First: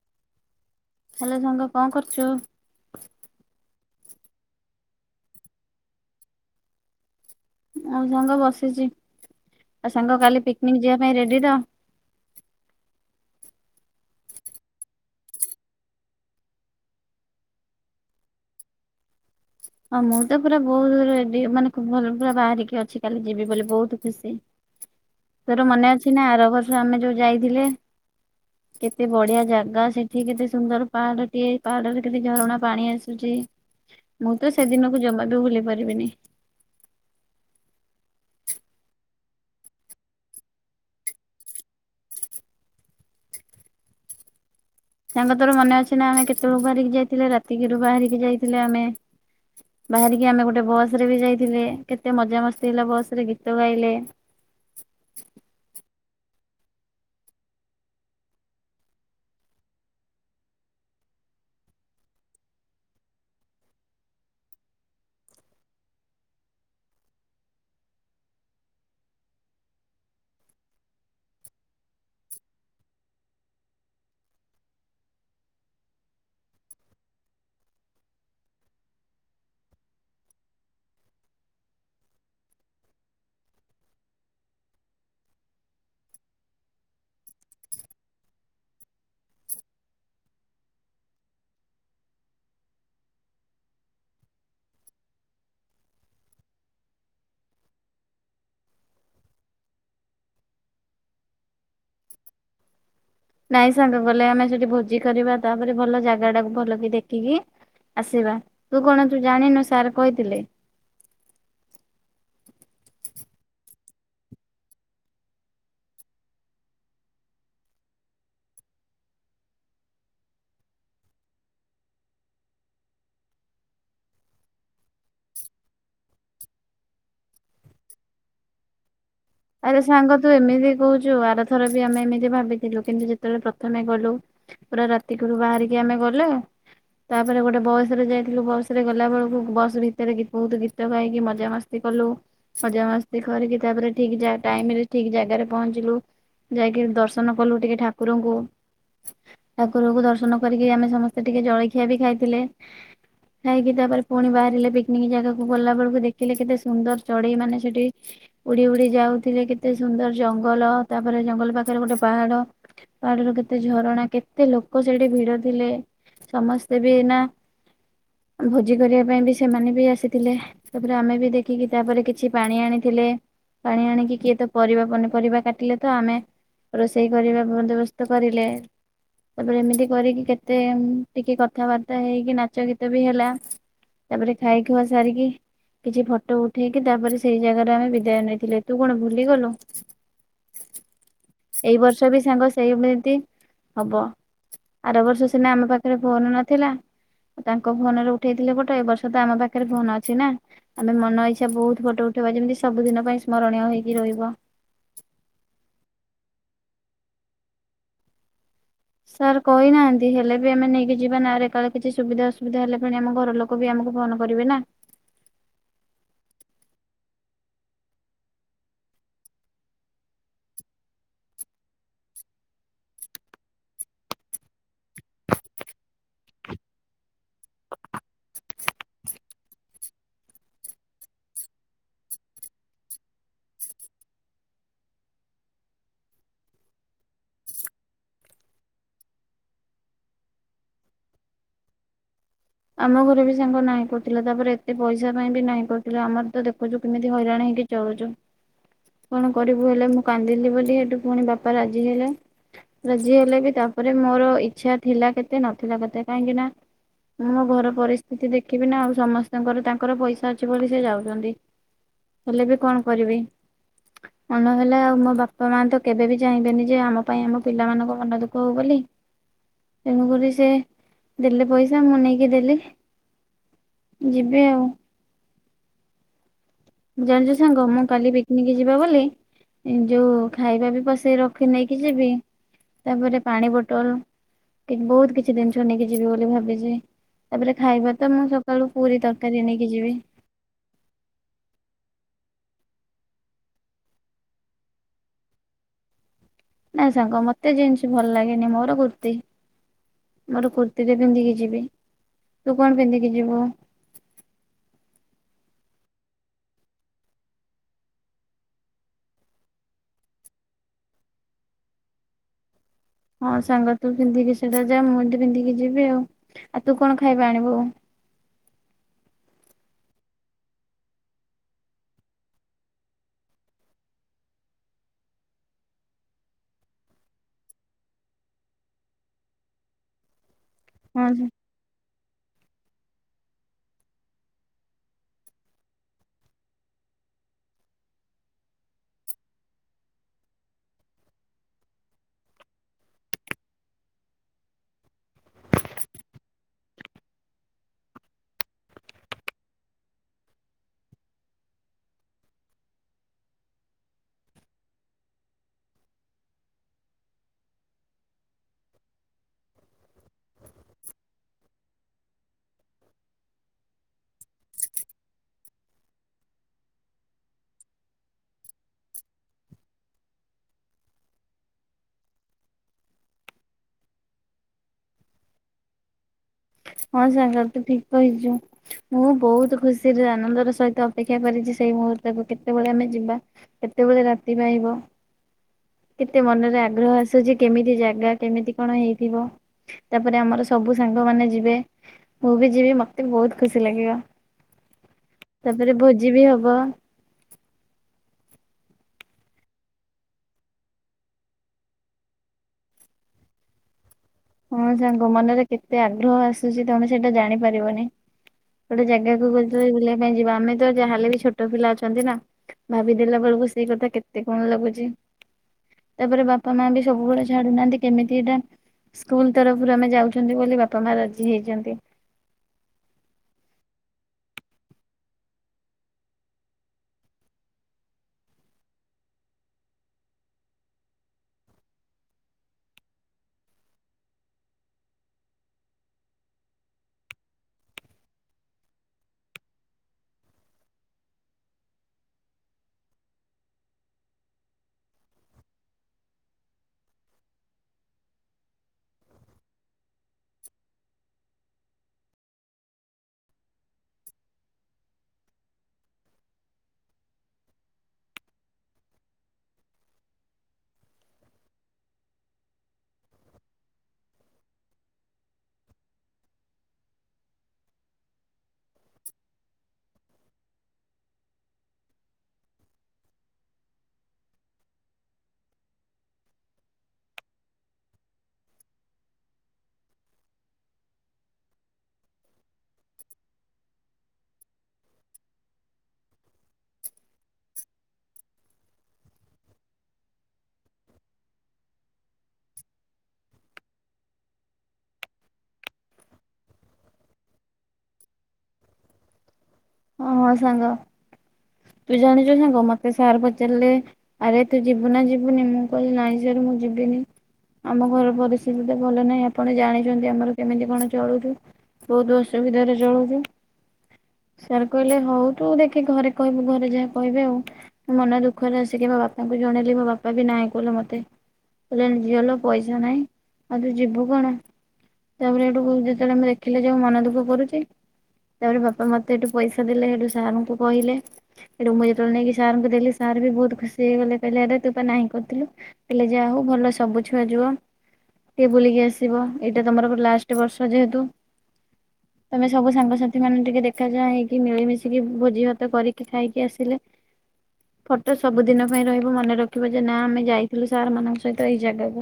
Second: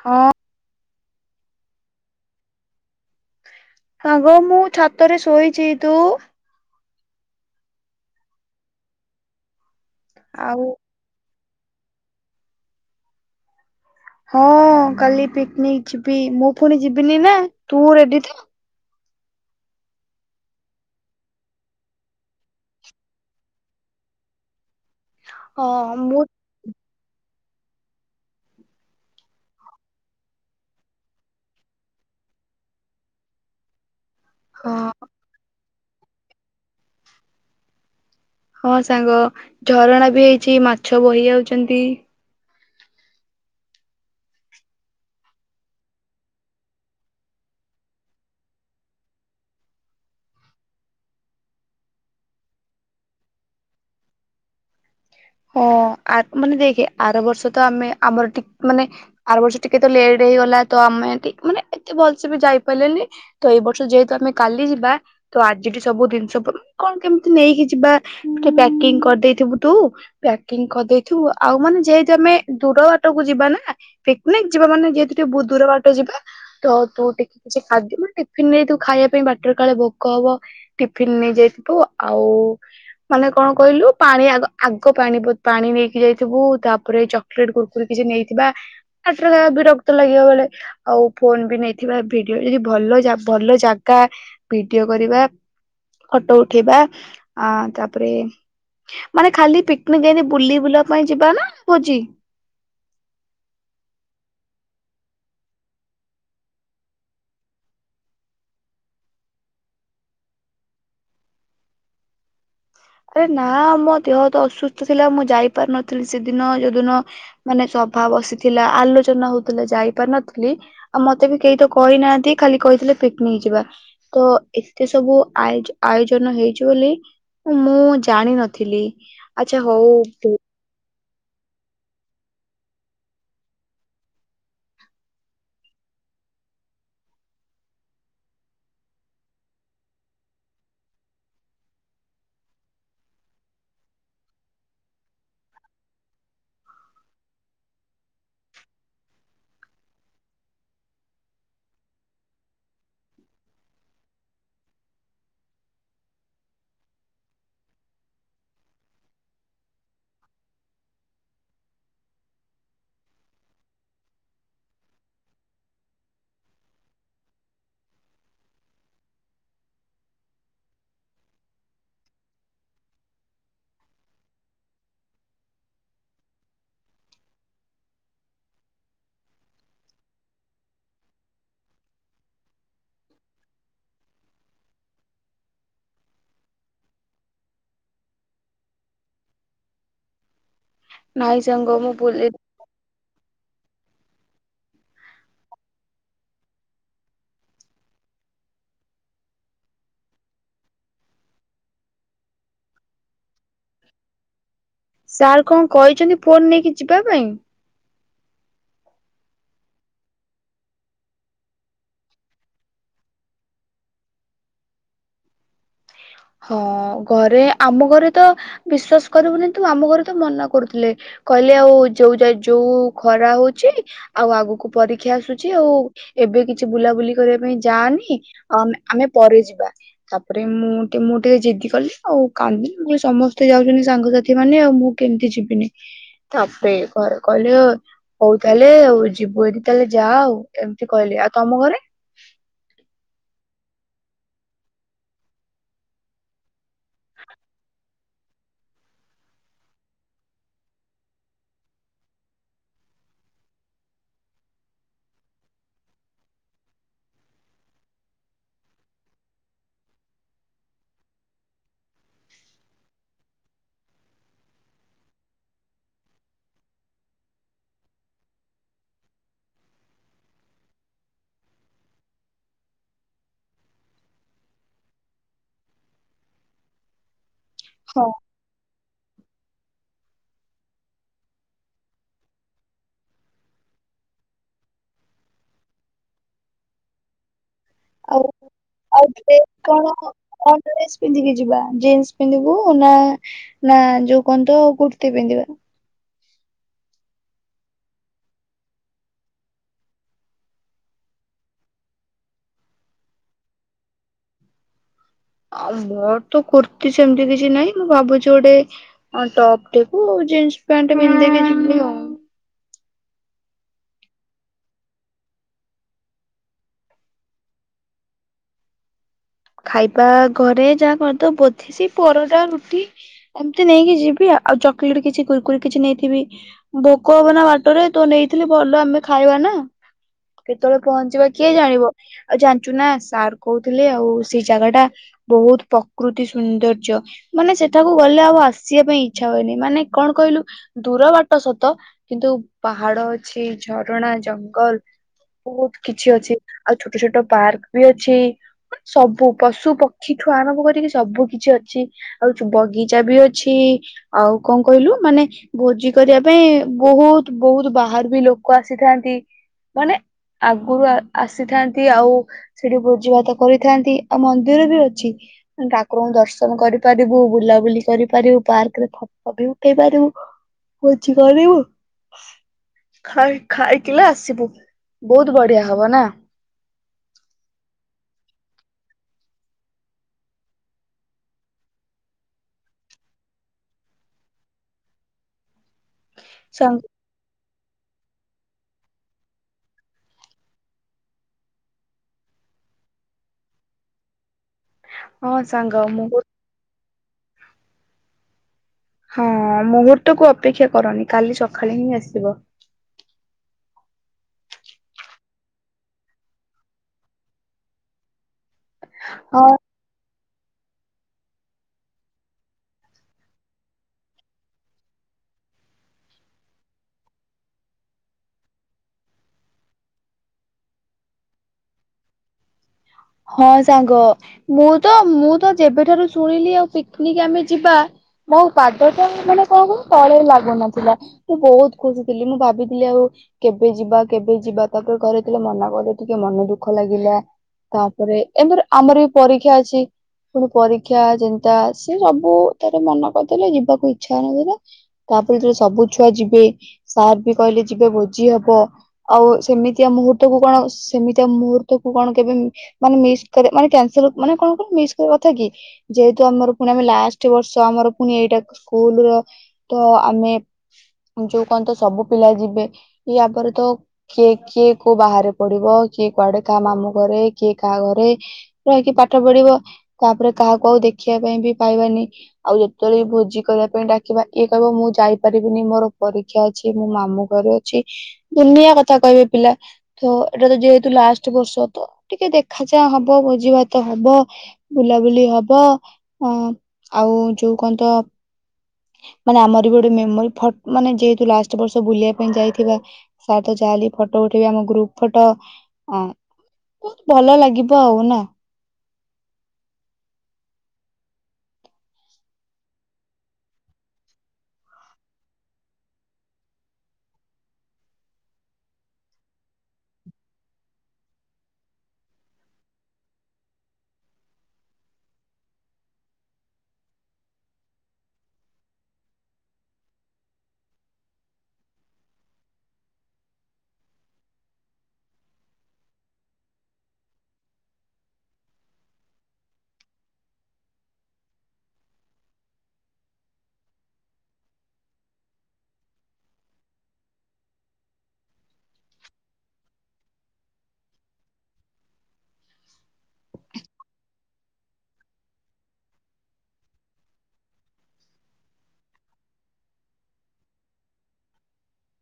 ହଁ। ହାଲୋ ସାଙ୍ଗ କଣ କରୁଚୁ? ସାଙ୍ଗ ମୁଁ ଛାତରେ ଶୋଉଇଛି ତୁ ଆଉ ସାଙ୍ଗ ବସିଚି ଆଉ ସାଙ୍ଗ କାଲି ଆଉ ପିକନିକ୍ ଯିବା ପାଇଁ ରେଡି ତ? ହଁ କାଲି ପିକନିକ ଯିବି ମୁଁ ପୁଣି ଯିବିନି ନାଁ ତୁ ରେଡି ତ? ହଁ ମୁଁ ତ ପୁରା ବୋହୁତ ରେଡି ମାନେ ଖୁ ଭଲ ପୁରା ବାହାରିକି ଅଛି କାଲି ଯିବି ବୋଲି ବୋହୁତ ଖୁସି। ତୋର ହଁ ମନେ ଅଛି ମୁଁ ନାଁ ଆର ବର୍ଷ ଆମେ ଯୋଉ ଯାଇଥିଲେ କେତେ ବଢ଼ିଆ ଜାଗା ସେଠି କେତେ ସୁନ୍ଦର ପାହାଡ଼ଟିଏ ପାହାଡ଼ରେ କେତେ ଝରଣା ପାଣି ଆସୁଚି। ମୁଁ ତ ହଁ ସେଦିନକୁ ଜମା ବି ଭୁଲି ପାରି ରିବିନି ହଁ ସାଙ୍ଗ ଝରଣା ବି ହେଇଚି ମାଛ ବହି ଯାଉଚନ୍ତି ସାଙ୍ଗ ତୋର ମନେ ଅଛି ନାଁ ଆମେ କେତୋଳୁ ବାହାରିକି ଯାଇଥିଲେ? ରାତିକିରୁ ବାହାରିକି ଯାଇଥିଲେ ଆମେ। ବାହାରିକି ଆମେ ଗୋଟେ ବସରେ ବି ଯାଇଥିଲେ। କେତେ ମଜା ମସ୍ତି ହେଲା ବସରେ ଗୀତ ଗାଇଲେ। ହଁ ଆ ମାନେ ଦେଖେ ଆର ବର୍ଷ ତ ଆମେ ଆମର ଟି ମାନେ ଆର ବର୍ଷ ଟିକେ ତ ଲେଟ ହେଇଗଲା ତ ଆମେ ଟି ମାନେ ଏତେ ଭଲସେ ବି ଯାଇପାରିଲେନି ତ ଏଇ ବର୍ଷ ଯେହେତୁ ଆମେ କାଲି ଯିବା ତ ଆଜିଠୁ ସବୁ ଦିନଷ ପ କଣ କେମତି ନେଇକି ଯିବା ଟିକେ ପ୍ୟାକିଂ କରିଦେଇଥିବୁ ତୁ? ପ୍ୟାକିଂ କରିଦେଇଥିବୁ ଆଉ ମାନେ ଯେହେତୁ ଆମେ ଦୂର ବାଟକୁ ଯିବା ନାଁ ପିକନିକ ଯିବା ମାନେ ଯେହେତୁ ଟିକେ ବୋ ଦୂର ବାଟ ଯିବା ତ ତୁ ଟିକେ କିଛି ଖାଦ୍ୟ ମାନେ ଟିଫିନ ନେଇଥିବୁ ଖାଇବା ପାଇଁ ବାଟରେ କାଳେ ଭୋକ ହବ ଟିଫିନ ନେଇଯାଇଥିବୁ ଆଉ ମାନେ କଣ କହିଲୁ ପାଣି ଆଗ ଆ କୋ ପାଣି ବୋ ପାଣି ନେଇକି ଯାଇଥିବୁ। ତାପରେ ଚକଲେଟ କୁରକୁରି କିଛି ନେଇଥିବା ଆଟରେ ଯା ବିରକ୍ତ ଲାଗିବ ବୋଲେ ଆଉ ଫୋନ ବି ନେଇଥିବା ଭିଡିଓ ଯଦି ଭଲ ଜା ଭଲ ଜାଗା ଭିଡିଓ କରିବା ଫଟ ଉଠେଇବା ଆ ତାପରେ ମାନେ ଖାଲି ପି ମାନେ ଯେନ୍ତି ବୁଲି ବୁଲା ପାଇଁ ଯିବା ନାଁ ଭୋଜି ନାଇଁ ସାଙ୍ଗ ଗଲେ ଆମେ ସେଠି ଭୋଜି କରିବା ତାପରେ ଭଲ ଜାଗାଟାକୁ ଭଲ କି ଦେଖିକି ଆସିବା। ତୁ କଣ ଜାଣିନୁ ସାର୍ କହିଥିଲେ? ଆରେ ନାଁ ମୋ ଦେହ ତ ଅସୁସ୍ଥ ଥିଲା ମୁଁ ଯାଇପାରୁନଥିଲି ସେଦିନ ଯୋଉ ଦିନ ମାନେ ସଭା ବସିଥିଲା ଆଲୋଚନା ହୋଉଥୁଲା ଯାଇପାରୁନଥିଲି ଆଉ ମତେ ବି କେହି ତ କହିନାହାନ୍ତି ଖାଲି କହିଥିଲେ ପିକନିକ ଯିବା। ତ ଏତେ ସବୁ ଆୟୋଜ ଆୟୋଜନ ହେଇଚି ବୋଲି ମୁଁ ଜାଣିନଥିଲି। ଆଚ୍ଛା ଆରେ ହଉ ସାଙ୍ଗ ତୁ ଏମିତି କୋହୁଚୁ ଆରଥର ବି ଆମେ ଏମିତି ଭାବିଥିଲୁ କିନ୍ତୁ ଯେତୋଳେ ପ୍ରଥମେ ଗଲୁ ପୁରା ରାତି କୁରୁ ବାହାରିକି ଆମେ ଗଲେ ତାପରେ ଗୋଟେ ବସରେ ଯାଇଥିଲୁ ବସରେ ଗଲା ବେଳୁକୁ ବସ୍ ଭିତରେ ଗୀ ବୋହୁତ ଗୀତ ଗାଇକି ମଜାମସ୍ତି କଲୁ ମଜାମସ୍ତି କରିକି ତାପରେ ଠିକ୍ ଯା ଟାଇମରେ ଠିକ ଜାଗାରେ ପହଞ୍ଚିଲୁ ଯାଇକିରି ଦର୍ଶନ କଲୁ ଟିକେ ଠାକୁରଙ୍କୁ। ଠାକୁରଙ୍କୁ ଦର୍ଶନ କରିକି ଆମେ ସମସ୍ତେ ଟିକେ ଜଳଖିଆ ବି ଖାଇଥିଲେ। ଖାଇକି ତାପରେ ପୁଣି ବାହାରିଲେ ପିକନିକ ଜାଗାକୁ ଗଲା ବେଳୁକୁ ଦେଖିଲେ କେତେ ସୁନ୍ଦର ଚଡ଼େଇମାନେ ସେଠି ଉଡ଼ି ଉଡ଼ି ଯାଉଥିଲେ କେତେ ସୁନ୍ଦର ଜଙ୍ଗଲ ତାପରେ ଜଙ୍ଗଲ ପାଖରେ ଗୋଟେ ପାହାଡ଼। ପାହାଡ଼ର କେତେ ଝରଣା କେତେ ଲୋକ ସେଠି ଭିଡ଼ ଥିଲେ। ସମସ୍ତେ ବି ନାଁ ଭୋଜି କରିବା ପାଇଁ ବି ସେମାନେ ବି ଆସିଥିଲେ। ତାପରେ ଆମେ ବି ଦେଖିକି ତାପରେ କିଛି ପାଣି ଆଣିଥିଲେ ପାଣି ଆଣିକି କିଏ ତ ପରିବା ପନିପରିବା କାଟିଲେ ତ ଆମେ ରୋଷେଇ କରିବା ବନ୍ଦୋବସ୍ତ କରିଲେ। ତାପରେ ଏମିତି କରିକି କେତେ ଟିକେ କଥାବାର୍ତ୍ତା ହେଇକି ନାଚ ଗୀତ ବି ହେଲା ତାପରେ ଖାଇ ଖୁଆ ସାରିକି କିଛି ଫଟୋ ଉଠେଇକି ତାପରେ ସେଇ ଜାଗାରୁ ଆମେ ବିଦାୟ ନେଇ ଥିଲେ। ତୁ କଣ ଭୁଲିଗଲୁ? ନାଇଁ ଏଇ ସାଙ୍ଗ ମୁଁ ବର୍ଷ ବି ଭୁଲି ସାଙ୍ଗ ସେଇମିତି ହବ ଆର ବର୍ଷ ସିନା ଆମ ପାଖରେ ଫୋନ ନଥିଲା। ତାଙ୍କ ଫୋନ ରେ ଉଠେଇଥିଲେ ଫଟୋ। ଏ ବର୍ଷ ତ ଆମ ପାଖରେ ଫୋନ ଅଛି ନା ଆମେ ମନ ଇଛା ବହୁତ ଫଟୋ ଉଠେଇବା। ଯେମିତି ସବୁଦିନ ପାଇଁ ସ୍ମରଣୀୟ ହେଇକି ରହିବ। ସାର କଣ କହିଚନ୍ତି ଫୋନ ନେଇକି ଯିବା ପାଇଁ? ସାର୍ କହି ନାହାଁନ୍ତି ହେଲେ ବି ଆମେ ନେଇକି ଯିବା ନାଁ ଆରେ କଲେ କିଛି ସୁବିଧା ଅସୁବିଧା ହେଲେ ପଣେ ଆମ ଘର ଲୋକ ବି ଆମକୁ ଫନ କରିବେ ନାଁ। ହଁ ଘରେ ଆମ ଘରେ ତ ବିଶ୍ଵାସ କରିବୁନି ତୁ ଆମ ଘରେ ତ ମନା କରୁଥିଲେ। କହିଲେ ଆଉ ଯୋଉ ଯାଇ ଯୋଉ ଖରା ହଉଚି। ଆଉ ଆଗକୁ ପରୀକ୍ଷା ଆସୁଚି ଆଉ ଏବେ କିଛି ବୁଲାବୁଲି କରିବା ପାଇଁ ଯାନି ଆଉ ଆମେ ଆମେ ପରେ ଯିବା ତା ପରେ ମୁଁ ମୁଁ ଟିକେ ଜିଦି କଲି ଆଉ କାନ୍ଦିଲି ମୁଁ କଇଲି ସମସ୍ତେ ଯାଉଚନ୍ତି ସାଙ୍ଗ ସାଥିମାନେ ଆଉ ମୁଁ କେମିତି ଯିବିନି। ତା ପରେ ଘରେ କହିଲେ ହଉ ତା ହେଲେ ଆଉ ଯିବୁ ଯଦି ଯା ଆଉ ଏମିତି କହିଲେ। ଆଉ ତମ ଘରେ ଆମ ଘରେ ବି ସାଙ୍ଗ ନାହିଁ କରୁଥିଲା। ତା ପରେ ଏତେ ପଇସା ପାଇଁ ବି ନାହିଁ କରୁଥିଲେ। ଆମର ତ ଦେଖୁଚୁ କେମିତି ହଇରାଣ ହେଇକି ଚଳୁଚୁ। କଣ କରିବୁ ହେଲେ ମୁଁ କାନ୍ଦିଲି ବୋଲି ସେଠୁ ପୁଣି ବାପା ରାଜି ହେଲେ। ରାଜି ହେଲେ ବି ତା ପରେ ମୋର ଇଚ୍ଛା ଥିଲା କେତେ ନଥିଲା କେତେ କାହିଁକି ନାଁ ମୁଁ ମୋ ଘର ପରିସ୍ଥିତି ଦେଖିବି ନାଁ ଆଉ ସମସ୍ତଙ୍କର ତାଙ୍କର ପଇସା ଅଛି ବୋଲି ସେ ଯାଉଚନ୍ତି। ହେଲେ ବି କଣ କରିବି ମନ ହେଲେ ଆଉ ମୋ ବାପା ମା ତ କେବେ ବି ଚାହିଁବେନି ଯେ ଆମ ପାଇଁ ଆମ ପିଲାମାନଙ୍କ ମନ ଦୁଃଖ ହଉ ବୋଲି ତେଣୁକରି ସେ ଦେଲେ ପଇସ ଯା ମୁଁ ନେଇକି ଦେଲି। ଯିବି ଆଉ। [unintelligible] ସାଙ୍ଗ ମୁଁ ହଁ କାଲି ପିକନିକ୍ ଯିବ ବ ବୋଲି ଯୋଉ ଖାଇବା ବି ପସେଇ ରଖି ନେଇକି ଯିବି। ତା ପରେ ପାଣି ବୋଟଲ ବହୁତ କିଛି ଜିନିଷ ନେଇକି ଯିବି ବୋଲି ଭାବିଚି। ତା ପରେ ଆଉ ଡ୍ରେସ ନେଇକି ଯିବି। କଣ କଣ ଡ୍ରେସ ପିନ୍ଧିକି ଯିବା? ଜିନ୍ସ ପିନ୍ଧିବୁ ନା ନା ଯୋଉ କଣତ କୁର୍ତ୍ତିୀ ପିନ୍ଧିବା। ନା ସାଙ୍ଗ ମତେ ଜିନ୍ସ ଭଲ ଲାଗେନି ମୋର କୁର୍ତ୍ତିୀ ମୋର କୃତ୍ତିରେ ପିନ୍ଧିକି ଯିବି। ତୁ କଣ ପିନ୍ଧିକି ଯିବୁ? ଆଉ ମୋର ତ କୁର୍ତ୍ତି ସେମତି କିଛି ନାଇଁ। ମୁଁ ଭାବୁଚି ଗୋଟେ ଅଁ ଟପଟିକୁ ଜିନ୍ସ ପ୍ୟାଣ୍ଟ ପିନ୍ଧିକି ଯିବି ଆଉ। ହଁ ସାଙ୍ଗ ତୁ ପିନ୍ଧିକି ସେଟା ଯା। ମୁଁ ଏଠି ପିନ୍ଧିକି ଯିବି ଆଉ। ଆଉ ତୁ କଣ ଖାଇବା ଆଣିବୁ? ଖାଇବା ଘରେ ଯାହା କଣ ତ ବୋଧେ ସେ ପରଟା ରୁଟି ଏମିତି ନେଇକି ଯିବି ଆଉ। ଚକୋଲେଟ କିଛି କୁରୁକୁରି କିଛି ନେଇଥିବି। ଭୋକ ହବ ନା ବାଟରେ ତୁ ନେଇଥିଲି ଭଲ ଆମେ ଖାଇବା ନାଁ। କେତେବେଳେ ପହଞ୍ଚିବା କିଏ ଜାଣିବ? ଆଉ ଜାଣିଚୁ ନା ସାର୍ କହୁଥିଲେ ଆଉ ସେଇ ଜାଗା ଟା ବହୁତ ପ୍ରକୃତି ସୌନ୍ଦର୍ଯ୍ୟ ମାନେ ସେଠାକୁ ଗଲେ ଆଉ ଆସିବା ପାଇଁ ଇଚ୍ଛା ହୁଏନି। ମାନେ କଣ କହିଲୁ ଦୂର ବାଟ ସତ କିନ୍ତୁ ପାହାଡ ଅଛି ଝରଣା ଜଙ୍ଗଲ ବହୁତ କିଛି ଅଛି। ଆଉ ଛୋଟ ଛୋଟ ପାର୍କ ବି ଅଛି। ସବୁ ପଶୁ ପକ୍ଷୀ ଠୁଆ ଆରମ୍ଭ କରିକି ସବୁ କିଛି ଅଛି ଆଉ ବଗିଚା ବି ଅଛି। ଆଉ କଣ କହିଲୁ ମାନେ ଭୋଜି କରିବା ପାଇଁ ବହୁତ ବହୁତ ବାହାରୁ ବି ଲୋକ ଆସିଥାନ୍ତି। ମାନେ ଆଗରୁ ଆସିଥାନ୍ତି ଆଉ ସେଠି ଭୋଜି ଭାତ କରି ଥାନ୍ତି ଆଉ ମନ୍ଦିର ବି ଅଛି। ଠାକୁରଙ୍କୁ ଦର୍ଶନ କରିପାରିବୁ। ବୁଲାବୁଲି କରିପାରିବୁ ପାର୍କରେ ଫୋଟ ବି ଉଠେଇ ପାରିବୁ। ଭୋଜି କରିବୁ ଖାଇ ଖାଇକି ଆସିବୁ ବହୁତ ବଢିଆ ହବ ନାଁ। ହଁ ସାଙ୍ଗ ତୁ ଠିକ କହିଛୁ। ମୁଁ ବହୁତ ଖୁସିରେ ଆନନ୍ଦର ସହିତ ଅପେକ୍ଷା କରିିଚି ସେଇ ମୁହୂର୍ତ୍ତକୁ କେତେବେଳେ ଆମେ ଯିବା କେତେବେଳେ ରାତି ପାହିବ। କେତେ ମନରେ ସାଙ୍ଗ ଆଗ୍ରହ ଆସୁଚି କେମିତ ଯେ ଜାଗା କେମିତି କଣ ହେଇଥିବ। ତା ପରେ ଆମର ସବୁ ସାଙ୍ଗ ମାନେ ଯିବେ। ମୁଁ ବି ଯିବି ମତେ ବି ବହୁତ ଖୁସି ଲାଗିବ। ହଁ ତା ପରେ ସାଙ୍ଗ ଭୋଜି ବି ମୁହୂର୍ତ୍ତ ହବ। ହଁ ମୁହୂର୍ତ୍ତକୁୁ ଅପେକ୍ଷା କରନି କାଲି ସଖାଳେ ହିଁ ଆସିବ। ହଁ ସାଙ୍ଗ ମନରେ କେତେ ଆଗ୍ରହ ଆସୁଚି ତମେ ସେଇଟା ଜାଣିପାରିବନି। ଗୋଟେ ଜାଗାକୁ ହଁ [unintelligible] ବୁଲିବା ପାଇଁ ଯିବା। ଆମେ ତ ଯାହା ହେଲେ ବି ଛୋଟ ପିଲା ଅଛନ୍ତି ନା। ଭାବିଦେଲା ବେଳକୁ ସେଇ କଥା କେତେ କଣ ଲାଗୁଚି। ତା ପରେ ବାପା ମା ବି ସବୁବେଳେ ଛାଡୁ ନାହାଁନ୍ତି। କେମିତି ଏଇଟା ସ୍କୁଲ ତରଫରୁ ଆମେ ଯାଉଚନ୍ତି ବୋଲି ବାପା, ମା ରାଜି ହେଇଚନ୍ତି। ହଁ ସାଙ୍ଗ ମୁଁ ତ ମୁଁ ତ ଯେବେଠାରୁ ଶୁଣିଲି ଆଉ ପିକନିକ୍ ଆମେ ଯିବା ମୋ ପାଦ ତ ମାନେ କଣ କହିଲୁ ତଳେ ଲାଗୁନଥିଲା। ମୁଁ ବହୁତ ଖୁସି ଥିଲି। ମୁଁ ଭାବିଥିଲି ଆଉ କେବେ ଯିବା କେବେ ଯିବା ତାପରେ ଘରେ ଥିଲେ ମନା କଲେ ଟିକେ ମନ ଦୁଃଖ ଲାଗିଲା। ତା ପରେ ଏମତିରେ ଆମର ବି ପରୀକ୍ଷା ଅଛି। ପୁଣି ପରୀକ୍ଷା ଚିନ୍ତା ସେ ସବୁ ତାର ମନ କରିଦେଲେ ଯିବାକୁ ଇଛା ହଉନଥିଲା। ତା ପରେ ଯେତେଳେ ସବୁ ଛୁଆ ଯିବେ ସାର୍ ବି କହିଲେ ଯିବେ ଭୋଜି ହବ। ଆଉ ସେମିତିଆ ମୁହୂର୍ତ୍ତକୁ କଣ ସେମିତିଆ ମୁହୂର୍ତ୍ତକୁ କଣ କେବେ ମାନେ ମିସ୍ କରେ ମାନେ କ୍ୟାନ୍ସେଲ୍ ମାନେ କଣ କଲ ମିସ୍ କରିବା କଥା କି। ଯେହେତୁ ଆମର ପୁଣି ଆମେ ଲାଷ୍ଟ ବର୍ଷ ଆମର ପୁଣି ଏଇଟା ସ୍କୁଲର ତ ଆମେ ଯୋଉ କଣ ତ ସବୁ ପିଲା ଯିବେ। ୟା ପରେ ତ କିଏ କିଏ କୋଉ ବାହାରେ ପଢିବ। କିଏ କୁଆଡେ କାହା ମାମୁଁ ଘରେ କିଏ କାହା ଘରେ ରହିକି ପାଠ ପଢିବ। ତା ପରେ କାହାକୁ ଆଉ ଦେଖିବା ପାଇଁ ବି ପାଇବାନି। ଆଉ ଯେତେବେଳେ ବି ଭୋଜି କରିବା ପାଇଁ ଡାକିବା। ଇଏ କହିବ ମୁଁ ଯାଇପାରିବିନି ମୋର ପରୀକ୍ଷା ଅଛି। ମୋ ମାମୁଁ ଘରେ ଅଛି। ଦୁନିଆ କଥା କହିବେ ପିଲା। ତ ଏଇଟା ତ ଯେହେତୁ ଲାଷ୍ଟ ବର୍ଷ ତ ଟିକେ ଦେଖା ଚାହାଁ ହବ। ଭୋଜି ଭାତ ହବ, ବୁଲାବୁଲି ହବ ଅଁ ଆଉ ଯୋଉ କଣତ ମାନେ ଆମର ବି ଗୋଟେ ମେମୋରି ଫ ମାନେ ଯେହେତୁ ଲାଷ୍ଟ ବର୍ଷ ବୁଲିବା ପାଇଁ ଯାଇଥିବା ସାର୍ ତ ଯା ହେଲେ ବି ଫଟୋ ଉଠେଇବେ ଆମ ଗ୍ରୁପ ଫଟୋ। ଅଁ ବହୁତ ଭଲ ଲାଗିବ ଆଉ ନା। ହଁ ହଁ ସାଙ୍ଗ ତୁ ଜାଣିଛୁ ସାଙ୍ଗ ମତେ ସାର୍ ପଚାରିଲେ। ଆରେ ତୁ ଯିବୁ ନା ଯିବୁନି ମୁଁ କହିଲି ନାଇଁ ସାର୍ ମୁଁ ଯିବିନି। ଆମ ଘର ପରିସ୍ଥିତି ତ ଭଲ ନାହିଁ ଆପଣ ଜାଣିଚନ୍ତି। ଆମର କେମିତି କଣ ଚଳୁଚୁ ବହୁତ ଅସୁବିଧାରେ ଚଳୁଚୁ। ସାର୍ କହିଲେ ହଉ ତୁ ଦେଖି ଘରେ କହିବୁ ଘରେ ଯାହା କହିବେ ଆଉ। ମନ ଦୁଃଖରେ ଆସିକି ମୋ ବାପାଙ୍କୁ ଜଣେଇଲି ମୋ ବାପା ବି ନାଇଁ କଲେ ମତେ। କହିଲେ ଝିଅଲୋ ପଇସା ନାହିଁ ଆଉ ତୁ ଯିବୁ କଣ। ତା ପରେ ସେଇଠୁ ବୋଉ ଯେତେବେଳେ ମୁଁ ଦେଖିଲେ ଯେ ମନ ଦୁଃଖ କରୁଚି। ତା ପରେ ବାପା ମତେ ସେଠୁ ପଇସା ଦେଲେ ସେଠୁ ସାର୍ ଙ୍କୁ କହିଲେ ସେଠୁ ମୁଁ ଯେତେବେଳେ ନେଇକି ସାର୍ ଙ୍କୁ ଦେଲି ସାର୍ ବି ବହୁତ ଖୁସି ହେଇଗଲେ। କହିଲେ ଆରେ ତୁ ପା ନାହିଁ କରିଥିଲୁ। କଲେ ଯା ହଉ ଭଲ ସବୁ ଛୁଆ ଯୁଅ ଟିକେ ବୁଲିକି ଆସିବ। ଏଇଟା ତମର ଲାଷ୍ଟ ବର୍ଷ ଯେହେତୁ ତମେ ସବୁ ସାଙ୍ଗସାଥି ମାନେ ଟିକେ ଦେ ଦେଖା ଚାହାଁ ହେଇକି ମିଳି ମିଶିକି ଭୋଜି ଭାତ କରିକି ଖାଇକି ଆସିଲେ ଫଟୋ ସବୁଦିନ ପାଇଁ ରହିବ। ମନେ ରଖିବ ଯେ ନା ଆମେ ଯାଇଥିଲୁ ସାର୍ ମାନଙ୍କ ସହିତ ଏଇ ଜାଗାକୁ।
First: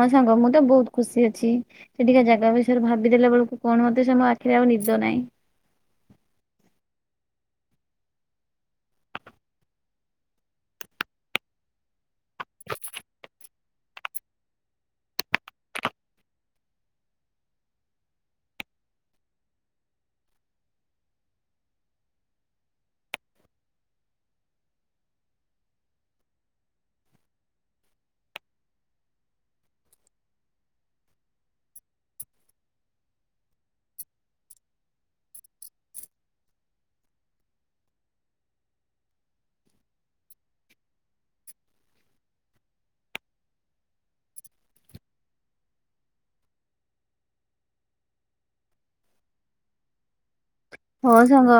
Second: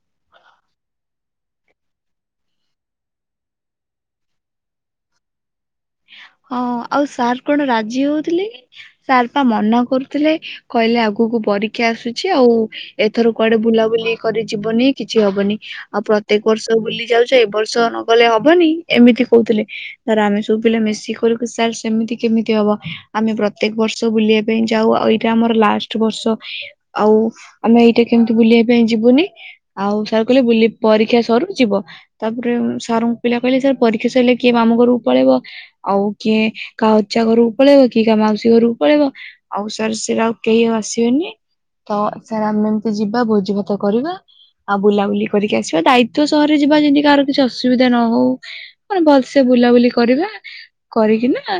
ହଁ ସାଙ୍ଗ ମୁଁ ତ ବହୁତ ଖୁସି ଅଛି। ସେଠିକା ଜାଗା ବିଷୟରେ ଭାବିଦେଲା ବେଳକୁ କୌଣସି ମତେ ମୋ ଆଖିରେ ଆଉ ନିଦ ନାଇଁ। ହଁ ଆଉ ସାର୍ କଣ ରାଜି ହଉଥିଲେ। ସାର୍ ପା ମନା କରୁଥିଲେ କହିଲେ ଆଗକୁ ପରୀକ୍ଷା ଆସୁ ଚି ଆଉ ଏଥର କୁଆଡେ ବୁଲାବୁଲି କରି ଯିବନି କିଛି ହବନି ଆଉ ପ୍ରତ୍ୟେକ ବର୍ଷ ବୁଲି ଯାଉଛ ଏ ବର୍ଷ ନଗଲେ ହବନି ଏମିତି କହୁଥିଲେ ଧାର ଆମେ ସବୁ ପିଲା ମିଶିକି କର ସାର୍ ସେମିତି କେମିତି ହବ ଆମେ ପ୍ରତ୍ୟେକ ବର୍ଷ ବୁଲିବା ପାଇଁ ଯାଉ ଆଉ ଏଇଟା ଆମର ଲାଷ୍ଟ ବର୍ଷ ଆଉ ଆମେ ଏଇଟା କେମିତି ବୁଲିବା ପାଇଁ ଯିବୁନି ଆଉ ସାର୍ କହିଲେ ଵୁଲି ପରୀକ୍ଷା ସରୁ ଯିବ ତାପରେ ସାର୍ ଙ୍କୁ ପିଲା କହିଲେ ସାର୍ ପରୀକ୍ଷା ସରିଲେ କିଏ ମାମୁ ଘରକୁ ପଳେଇବ ଆଉ କିଏ କାହା ଅଜା ଘରକୁ ପଳେଇବ କି କାହା ମାଉସୀ ଘରକୁ ପଳେଇବ ଆଉ ସାର୍ ସେଟା ଆଉ କେହି ଆସିବେନି ତ ସାର୍ ଆମେ ଏମିତି ଯିବା ଭୋଜି ଭାତ କରିବା ଆଉ ବୁଲାବୁଲି କରିକି ଆସିବା ଦାୟିତ୍ବ ସହରରେ ଯିବା ଯେମିତିାହାର କିଛି ଅସୁବିଧା ନ ହଉ ମାନେ ଭଲସେ ବୁଲାବୁଲି କରିବା ହଉ କରିକିନା ସାଙ୍ଗ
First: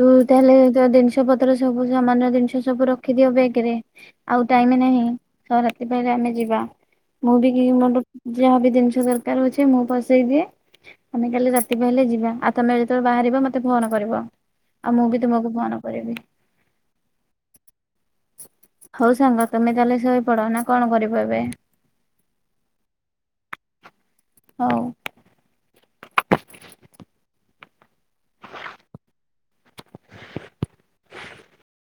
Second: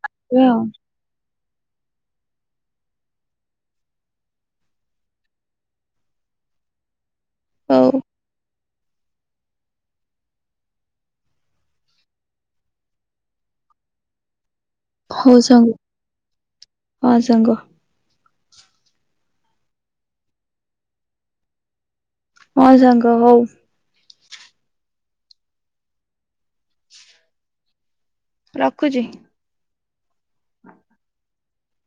ତୁ ତାଲେ ତୋ ଦିନିଶ ପତ୍ର ସବୁ ସାମାନ୍ ଜିନିଷ ସବୁ ରଖିଦିଅ ବ୍ୟାଗରେ ଆଉ ଟାଇମ୍ ନାହିଁ ର ରାତି ପାହିଲେ ଆମେ ଯିବା ମୁଁ ବି କି [inaudible] ହଉ ମଣ୍ଡ ଯାହାବି ଜିନିଷ ଦରକାର ହଉଛି ମୁଁ ପସେଇ ଦିଏ ଆମେ କାଲି ରାତି ପାହିଲେ ଯିବା ଆଉ ତମେ ଯେତେବେଳେ ବାହାରିବ ମତେ ଫୋନ୍ କରିବ ଆଉ ମୁଁ ବି ହଉ ତୁମକୁ ସାଙ୍ଗ ଫୋନ କରିବି ହଁ ସାଙ୍ଗ ହଉ ସାଙ୍ଗ ତମେ ତାହେଲେ ଶୋଇପଡ ନା କଣ କରିବ ଏବେ ହଁ ସାଙ୍ଗ ହଉ ହଉ ରଖୁଛି। [inaudible]